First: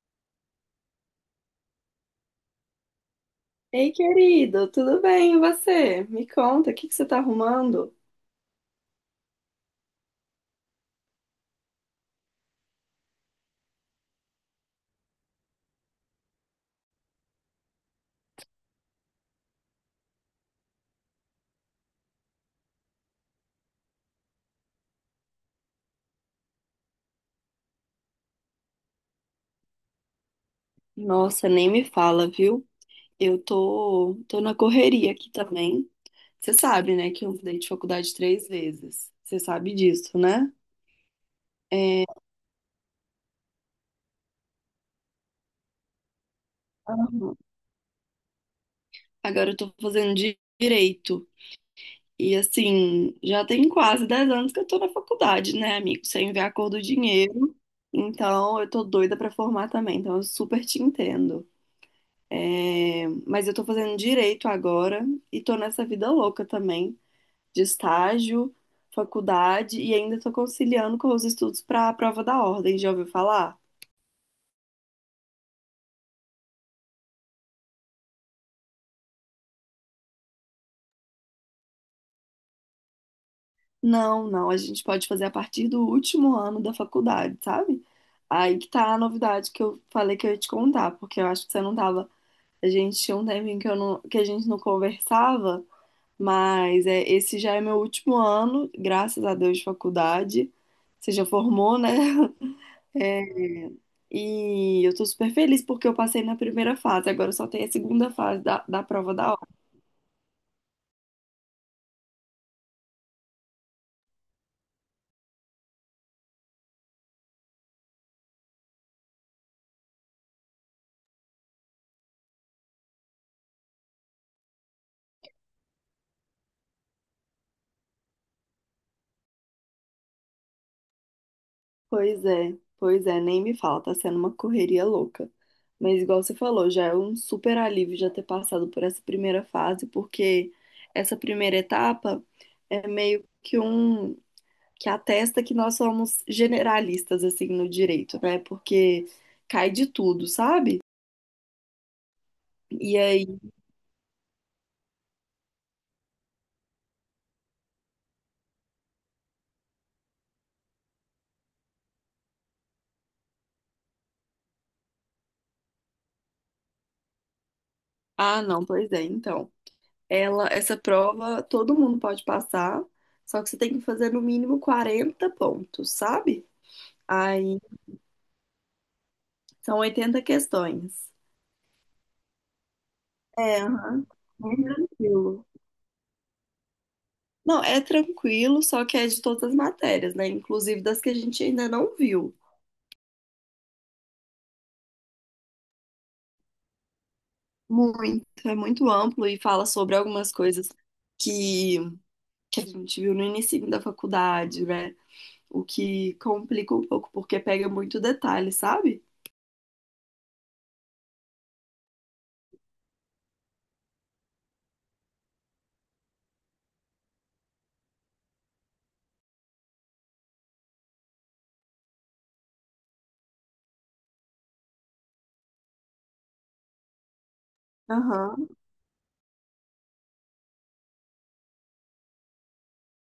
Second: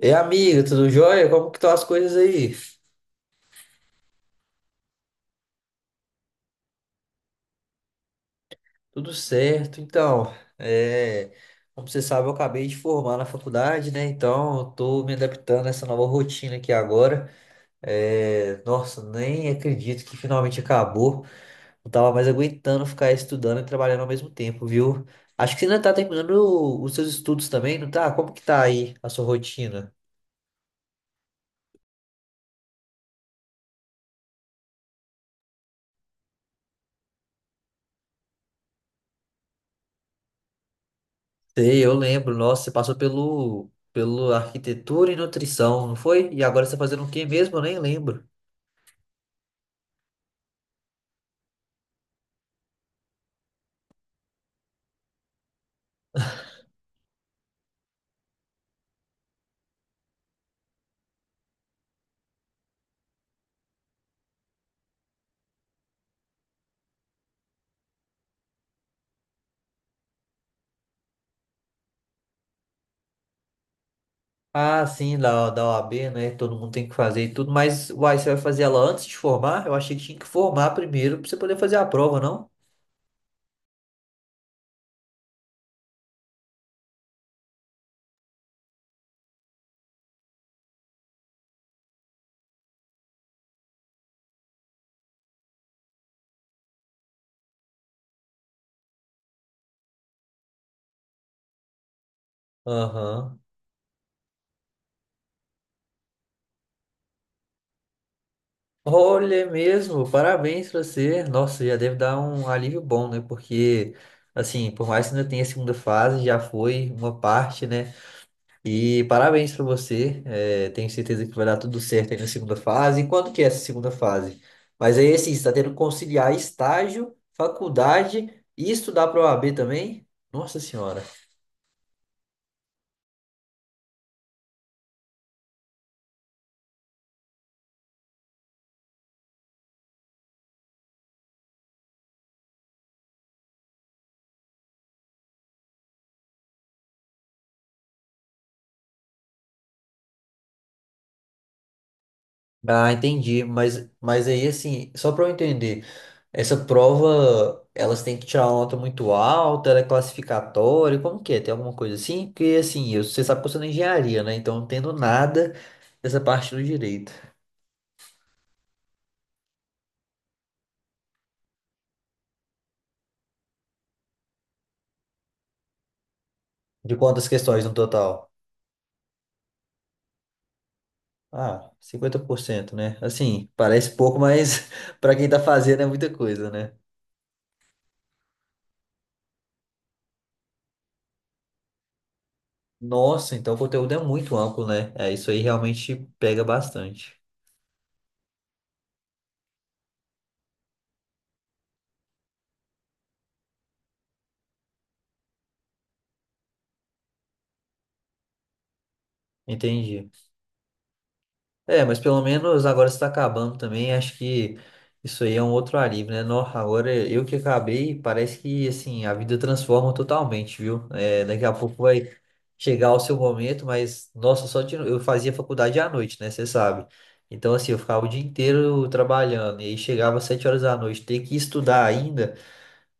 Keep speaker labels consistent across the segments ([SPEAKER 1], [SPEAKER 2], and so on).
[SPEAKER 1] E amiga, tudo jóia? Como que estão as coisas aí?
[SPEAKER 2] Ei, querido, tudo bem? E você? Me conta, o que que você tá arrumando?
[SPEAKER 1] Tudo certo, então. é, Como você sabe, eu acabei de formar na faculdade, né? Então, eu tô me adaptando a essa nova rotina aqui agora. É, nossa, nem acredito que finalmente acabou. Não tava mais aguentando ficar estudando e trabalhando ao mesmo tempo, viu? Acho que você ainda tá terminando os seus estudos também, não tá? Como que tá aí a sua rotina?
[SPEAKER 2] Nossa, nem me fala, viu? Eu tô na correria aqui também. Você sabe, né, que eu mudei de faculdade 3 vezes. Você sabe disso, né?
[SPEAKER 1] Sei, eu lembro. Nossa, você passou pelo arquitetura e nutrição, não foi? E agora você tá fazendo o quê
[SPEAKER 2] Aham.
[SPEAKER 1] mesmo? Eu nem lembro.
[SPEAKER 2] Agora eu tô fazendo direito. E assim, já tem quase 10 anos que eu tô na faculdade, né, amigo? Sem ver a cor do dinheiro. Então, eu tô doida pra formar também. Então, eu super te entendo. É, mas eu tô fazendo direito agora e tô nessa vida louca também, de estágio, faculdade e ainda tô conciliando com os estudos para a prova da ordem, já ouviu falar?
[SPEAKER 1] Ah, sim, da OAB, né? Todo mundo tem que fazer e tudo, mas uai, você vai fazer ela antes de formar? Eu achei que tinha que formar primeiro pra você poder fazer a prova, não?
[SPEAKER 2] Não, não, a gente pode fazer a partir do último ano da faculdade, sabe? Aí que tá a novidade que eu falei que eu ia te contar, porque eu acho que você não tava. A gente tinha um tempinho que, eu não, que a gente não conversava, mas é, esse já é meu último ano, graças a Deus, de faculdade. Você já formou, né?
[SPEAKER 1] Aham.
[SPEAKER 2] E eu tô super feliz porque eu passei na primeira fase, agora só tem a segunda fase da prova da
[SPEAKER 1] Olha é
[SPEAKER 2] hora.
[SPEAKER 1] mesmo, parabéns pra você. Nossa, já deve dar um alívio bom, né? Porque, assim, por mais que ainda tenha a segunda fase, já foi uma parte, né? E parabéns para você. É, tenho certeza que vai dar tudo certo aí na segunda fase. E quando que é essa segunda fase? Mas aí, assim, você está tendo que conciliar estágio, faculdade e estudar para o OAB também? Nossa Senhora.
[SPEAKER 2] Pois é, nem me fala, tá sendo uma correria louca. Mas igual você falou, já é um super alívio já ter passado por essa primeira fase, porque essa primeira etapa é meio que um que atesta que nós somos generalistas assim no direito, né? Porque cai de tudo, sabe?
[SPEAKER 1] Ah,
[SPEAKER 2] E aí,
[SPEAKER 1] entendi. Mas aí, assim, só para eu entender, essa prova, elas têm que tirar uma nota muito alta, ela é classificatória, como que é? Tem alguma coisa assim? Porque, assim, eu- você sabe que eu sou da engenharia, né? Então, eu não entendo nada dessa parte do direito.
[SPEAKER 2] ah, não, pois é, então. Ela, essa prova todo mundo pode passar, só que você tem que fazer no mínimo 40 pontos, sabe?
[SPEAKER 1] De quantas
[SPEAKER 2] Aí
[SPEAKER 1] questões no total?
[SPEAKER 2] são 80 questões.
[SPEAKER 1] Ah, 50%, né? Assim,
[SPEAKER 2] É,
[SPEAKER 1] parece
[SPEAKER 2] aham.
[SPEAKER 1] pouco,
[SPEAKER 2] Bem
[SPEAKER 1] mas para quem tá
[SPEAKER 2] tranquilo.
[SPEAKER 1] fazendo é muita coisa, né?
[SPEAKER 2] Não, é tranquilo, só que é de todas as matérias, né? Inclusive das que a gente ainda não viu.
[SPEAKER 1] Nossa, então o conteúdo é muito amplo, né? É, isso aí realmente pega bastante.
[SPEAKER 2] Muito, é muito amplo e fala sobre algumas coisas que, que a gente viu no início da faculdade, né? O que complica um pouco, porque pega muito detalhe, sabe?
[SPEAKER 1] Entendi. É, mas pelo menos agora está acabando também. Acho que isso aí é um outro alívio, né? No, agora eu que acabei, parece que assim a vida transforma totalmente, viu? É, daqui a pouco vai chegar o seu momento, mas nossa, só de, eu fazia faculdade à noite, né? Você sabe. Então assim eu ficava o dia
[SPEAKER 2] Aham.
[SPEAKER 1] inteiro trabalhando e aí chegava às sete horas da noite, ter que estudar ainda.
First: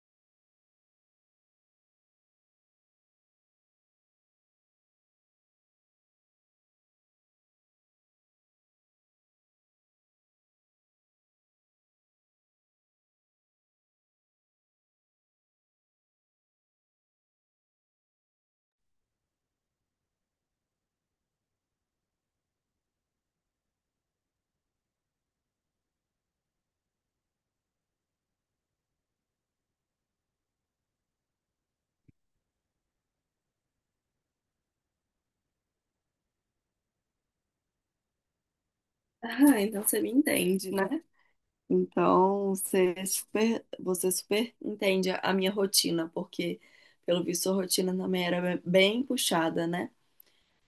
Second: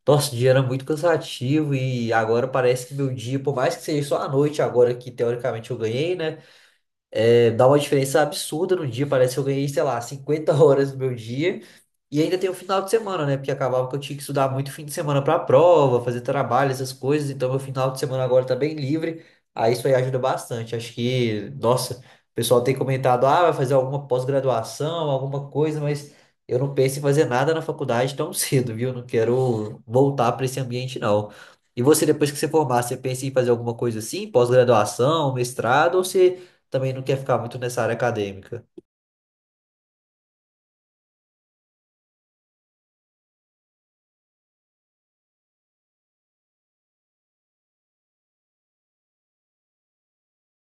[SPEAKER 1] Nossa, o dia era muito cansativo e agora parece que meu dia, por mais que seja só à noite agora que teoricamente eu ganhei, né? É, dá uma diferença absurda no dia. Parece que eu ganhei, sei lá, 50 horas do meu dia. E ainda tem o final de semana, né? Porque acabava que eu tinha que estudar muito fim de semana pra prova, fazer trabalho, essas coisas. Então, meu final de semana agora tá bem livre. Aí isso aí ajuda bastante. Acho que, nossa, o pessoal tem comentado, ah, vai fazer alguma pós-graduação, alguma coisa, mas eu não penso em fazer nada na faculdade tão cedo, viu? Não quero voltar pra esse ambiente, não. E você, depois que você formar, você pensa em fazer alguma coisa assim, pós-graduação, mestrado, ou você também não quer ficar muito nessa área acadêmica.
[SPEAKER 2] Ah, então você me entende, né? Então, você é super, você super entende a minha rotina, porque, pelo visto, a rotina também era bem puxada, né?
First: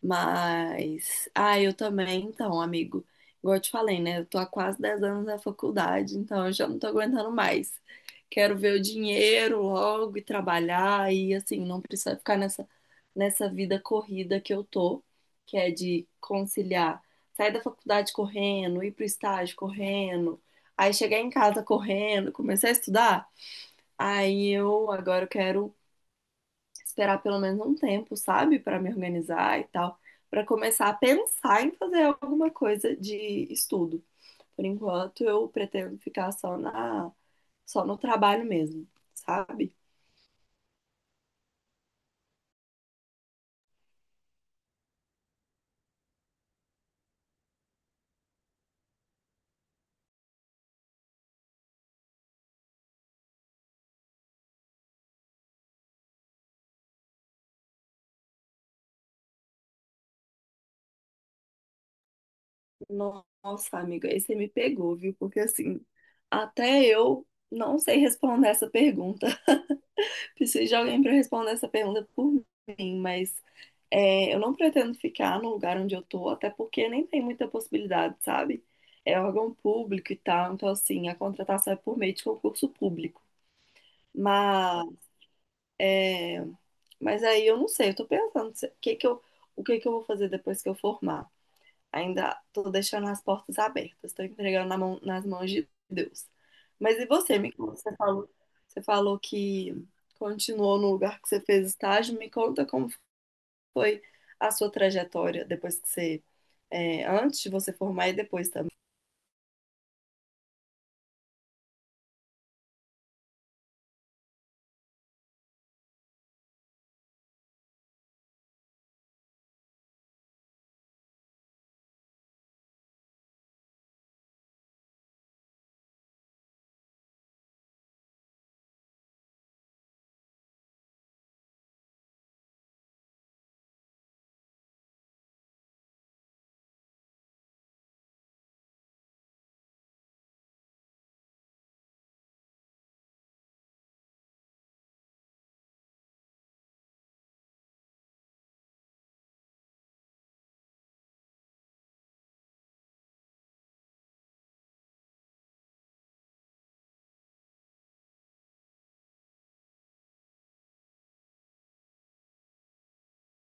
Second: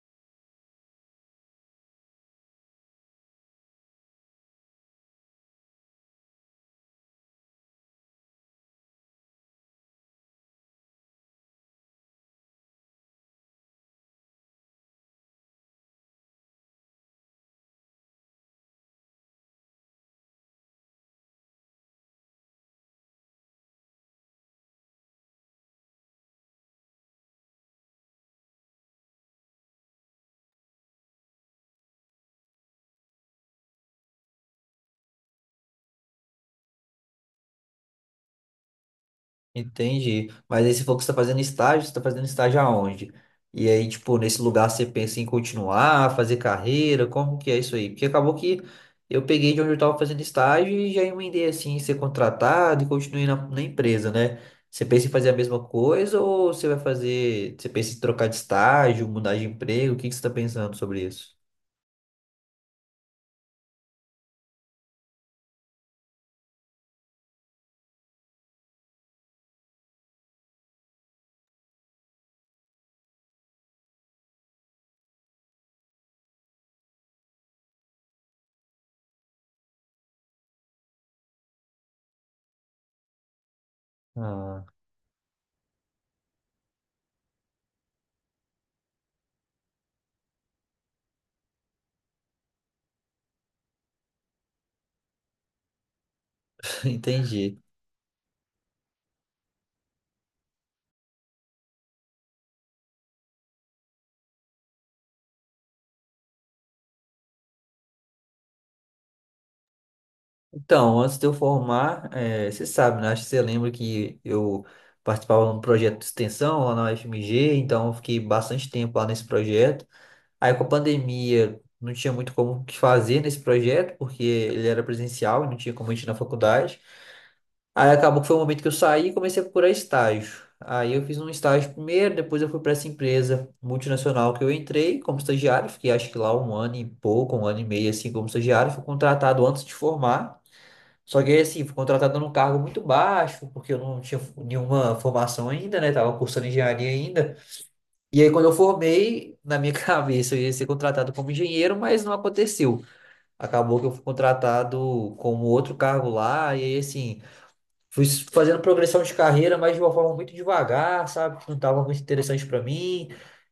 [SPEAKER 2] Mas, ah, eu também, então, amigo. Igual eu te falei, né? Eu tô há quase 10 anos na faculdade, então eu já não tô aguentando mais. Quero ver o dinheiro logo e trabalhar e, assim, não precisar ficar nessa vida corrida que eu tô, que é de conciliar sair da faculdade correndo, ir pro estágio correndo, aí chegar em casa correndo, começar a estudar. Aí eu agora eu quero esperar pelo menos um tempo, sabe, para me organizar e tal, para começar a pensar em fazer alguma coisa de estudo. Por enquanto, eu pretendo ficar só no trabalho mesmo, sabe?
[SPEAKER 1] Entendi. Mas aí você falou que você está fazendo estágio, você está fazendo estágio aonde? E aí, tipo, nesse lugar você pensa em continuar, fazer carreira, como que é isso aí? Porque acabou que eu peguei de onde eu estava fazendo estágio e já emendei assim, em ser contratado e continuei na empresa, né? Você pensa em fazer a mesma coisa ou você vai fazer, você pensa em trocar de estágio, mudar de emprego? O que que você está pensando sobre isso?
[SPEAKER 2] Nossa, amiga, aí você me pegou, viu? Porque assim, até eu não sei responder essa pergunta. Preciso de alguém para responder essa pergunta por mim, mas é, eu não pretendo ficar no lugar onde eu tô, até porque nem tem muita possibilidade, sabe? É órgão público e tal, então assim, a contratação é por meio de concurso público.
[SPEAKER 1] Ah,
[SPEAKER 2] Mas, é, mas aí eu não sei, eu tô pensando o que que eu, o que que eu vou fazer depois que eu formar. Ainda tô deixando as portas abertas, tô entregando nas mãos de Deus. Mas e você, me
[SPEAKER 1] entendi.
[SPEAKER 2] conta, você falou que continuou no lugar que você fez estágio. Me conta como foi a sua trajetória depois que você, é, antes de você formar e depois também.
[SPEAKER 1] Então, antes de eu formar, você sabe, né? Acho que você lembra que eu participava de um projeto de extensão lá na UFMG, então eu fiquei bastante tempo lá nesse projeto. Aí com a pandemia não tinha muito como o que fazer nesse projeto, porque ele era presencial e não tinha como a gente ir na faculdade. Aí acabou que foi o momento que eu saí e comecei a procurar estágio. Aí eu fiz um estágio primeiro, depois eu fui para essa empresa multinacional que eu entrei como estagiário, fiquei acho que lá um ano e pouco, um ano e meio assim como estagiário, fui contratado antes de formar. Só que aí, assim, fui contratado num cargo muito baixo, porque eu não tinha nenhuma formação ainda, né? Tava cursando engenharia ainda. E aí, quando eu formei, na minha cabeça, eu ia ser contratado como engenheiro, mas não aconteceu. Acabou que eu fui contratado como outro cargo lá, e aí, assim, fui fazendo progressão de carreira, mas de uma forma muito devagar, sabe? Que não estava muito interessante para mim.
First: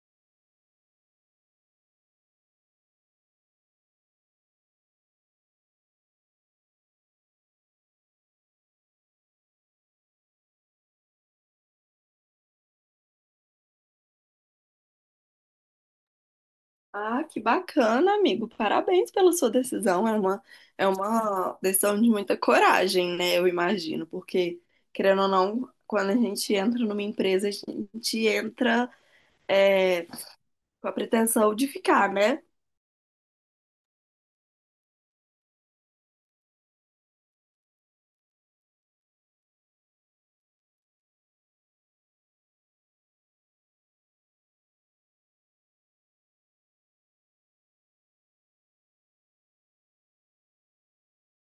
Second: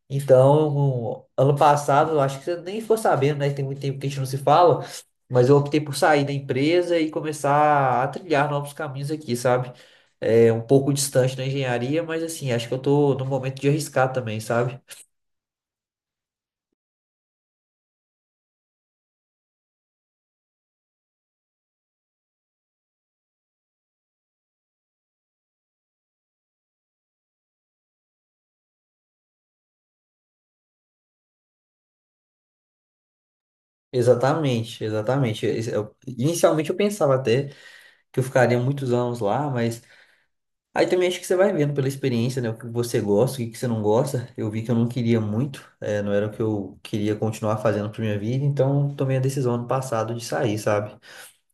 [SPEAKER 1] Então, ano passado, eu acho que você nem ficou sabendo, né? Tem muito tempo que a gente não se fala, mas eu optei por sair da empresa e começar a trilhar novos caminhos aqui, sabe? É um pouco distante da engenharia, mas assim, acho que eu tô no momento de arriscar também, sabe?
[SPEAKER 2] Ah, que bacana, amigo. Parabéns pela sua decisão. É uma decisão de muita coragem, né? Eu imagino, porque, querendo ou não, quando a gente entra numa empresa, a gente entra é, com a pretensão de ficar, né?
[SPEAKER 1] Exatamente, exatamente. Inicialmente eu pensava até que eu ficaria muitos anos lá, mas aí também acho que você vai vendo pela experiência, né? O que você gosta, o que que você não gosta. Eu vi que eu não queria muito, não era o que eu queria continuar fazendo pra minha vida, então tomei a decisão ano passado de sair, sabe?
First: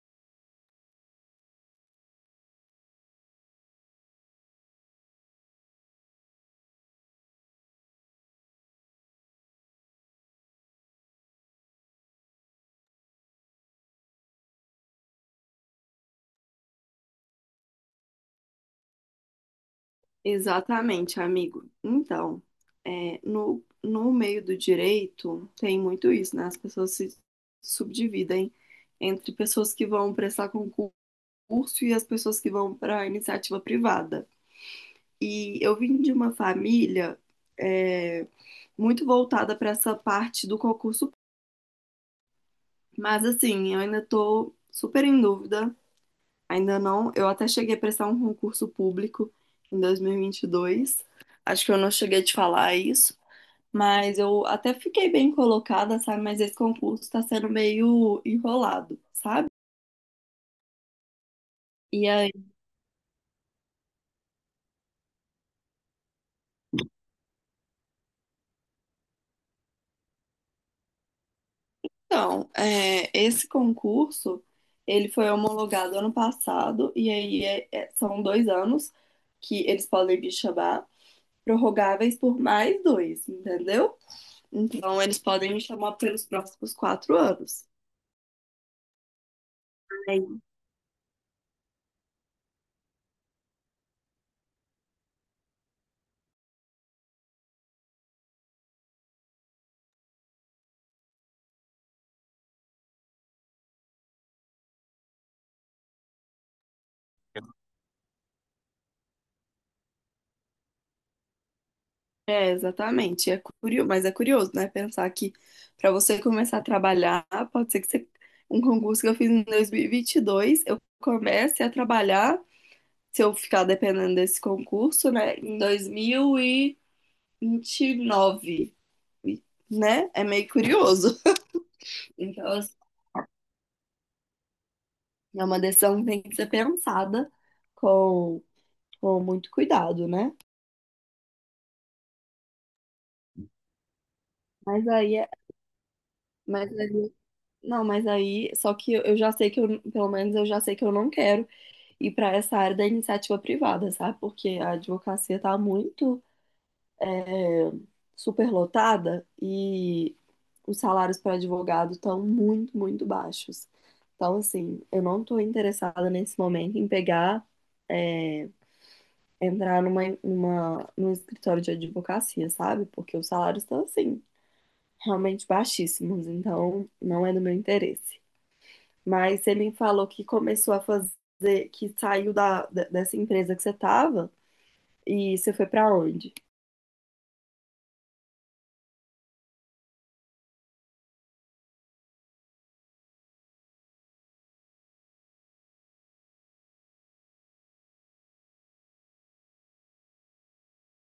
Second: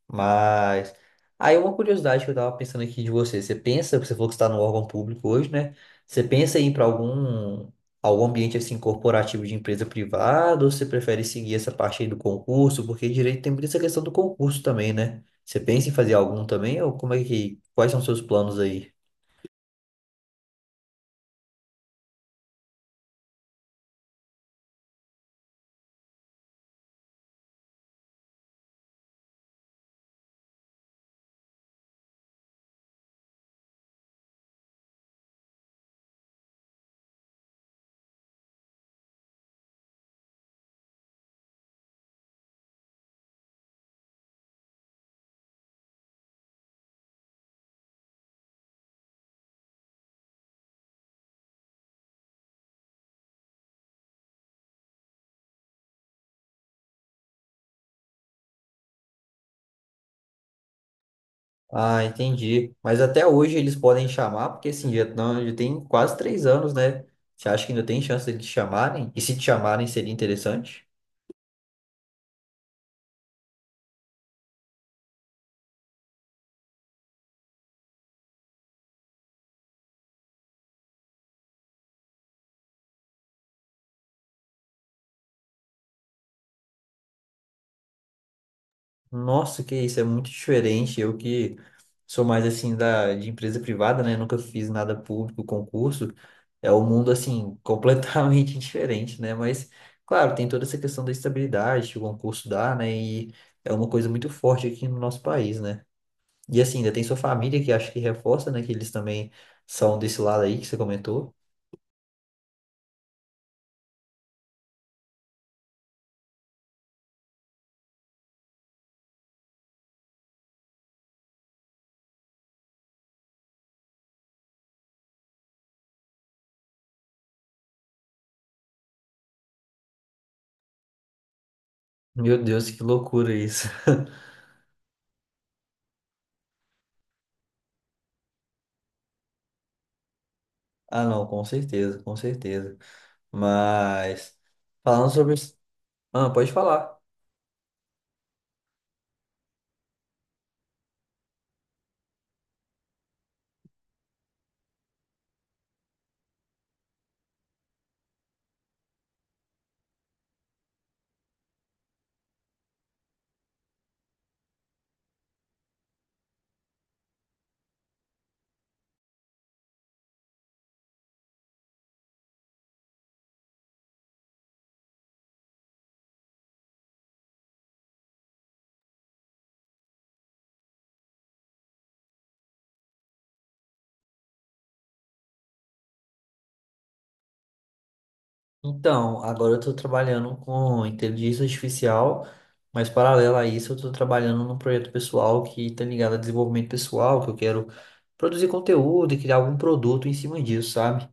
[SPEAKER 1] Mas. Aí uma curiosidade que eu tava pensando aqui de você. Você pensa, você falou que está no órgão público hoje, né? Você pensa em ir pra algum, algum ambiente assim corporativo de empresa privada, ou você prefere seguir essa parte aí do concurso? Porque direito tem muita essa questão do concurso também, né? Você pensa em fazer algum também, ou como é que. Quais são os seus planos aí?
[SPEAKER 2] Exatamente, amigo. Então, é, no meio do direito tem muito isso, né? As pessoas se subdividem entre pessoas que vão prestar concurso e as pessoas que vão para iniciativa privada. E eu vim de uma família é, muito voltada para essa parte do concurso, mas assim, eu ainda tô super em dúvida. Ainda não. Eu até cheguei a prestar um concurso público em 2022. Acho que eu não cheguei a te falar isso, mas eu até fiquei bem colocada, sabe? Mas esse concurso está sendo meio enrolado, sabe?
[SPEAKER 1] Ah,
[SPEAKER 2] E aí,
[SPEAKER 1] entendi. Mas até hoje eles podem chamar, porque assim, já, não, já tem quase três anos, né? Você acha que ainda tem chance de te chamarem? E se te chamarem, seria interessante?
[SPEAKER 2] então, é, esse concurso, ele foi homologado ano passado, e aí são 2 anos que eles podem me chamar, prorrogáveis por mais dois, entendeu? Então, eles podem me chamar pelos próximos 4 anos.
[SPEAKER 1] Nossa, que isso, é muito diferente. Eu que sou mais assim da, de empresa privada, né? Nunca fiz nada público, concurso. É um mundo assim, completamente diferente, né? Mas, claro, tem toda essa questão da estabilidade que o concurso dá, né? E é uma coisa muito forte aqui no nosso país, né? E assim, ainda tem sua família que acho que reforça, né? Que eles também são desse lado aí que você comentou.
[SPEAKER 2] É, exatamente. É curioso, mas é curioso, né? Pensar que para você começar a trabalhar, pode ser um concurso que eu fiz em 2022, eu comece a trabalhar, se eu ficar dependendo desse concurso, né, em 2029, E, 29, né? É meio curioso.
[SPEAKER 1] Meu
[SPEAKER 2] Então,
[SPEAKER 1] Deus,
[SPEAKER 2] assim,
[SPEAKER 1] que loucura isso.
[SPEAKER 2] é uma decisão que tem que ser pensada com, com muito cuidado, né?
[SPEAKER 1] Ah, não, com certeza, com certeza. Mas,
[SPEAKER 2] Mas
[SPEAKER 1] falando
[SPEAKER 2] aí, é-
[SPEAKER 1] sobre. Ah, pode
[SPEAKER 2] mas
[SPEAKER 1] falar.
[SPEAKER 2] aí, não, mas aí, só que eu já sei que eu, pelo menos eu já sei que eu não quero e para essa área da iniciativa privada, sabe? Porque a advocacia está muito é, superlotada e os salários para advogado estão muito, muito baixos. Então, assim, eu não estou interessada nesse momento em pegar, é, entrar num escritório de advocacia, sabe? Porque os salários estão, assim, realmente baixíssimos. Então, não é do meu interesse. Mas você me falou que começou a fazer, que saiu dessa empresa que você estava. E você foi pra onde?
[SPEAKER 1] Então, agora eu estou trabalhando com inteligência artificial, mas paralelo a isso, eu estou trabalhando num projeto pessoal que está ligado a desenvolvimento pessoal, que eu quero produzir conteúdo e criar algum produto em cima disso, sabe?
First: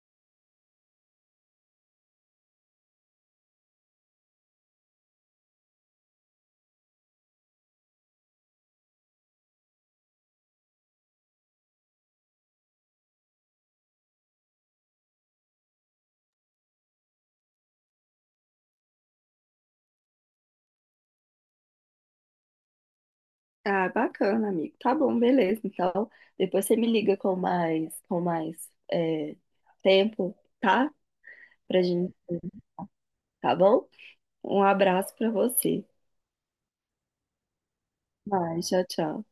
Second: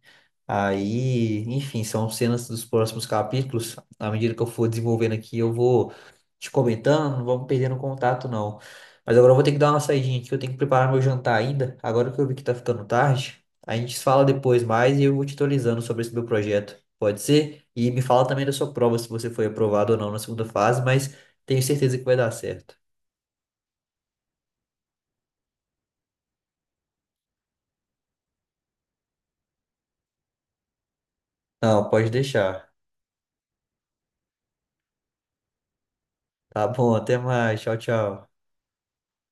[SPEAKER 1] Aí, enfim, são cenas dos próximos capítulos. À medida que eu for desenvolvendo aqui, eu vou te comentando, não vamos perdendo contato, não. Mas agora eu vou ter que dar uma saidinha aqui, eu tenho que preparar meu jantar ainda. Agora que eu vi que tá ficando tarde, a gente se fala depois mais e eu vou te atualizando sobre esse meu projeto. Pode ser? E me fala também da sua prova, se você foi aprovado ou não na segunda fase, mas tenho certeza que vai dar certo.
[SPEAKER 2] Ah, bacana, amigo. Tá bom, beleza. Então, depois você me liga com mais é, tempo, tá? Pra
[SPEAKER 1] Não, pode
[SPEAKER 2] gente,
[SPEAKER 1] deixar.
[SPEAKER 2] tá bom? Um abraço pra você.
[SPEAKER 1] Tá bom, até mais. Tchau, tchau.
[SPEAKER 2] Vai, tchau, tchau.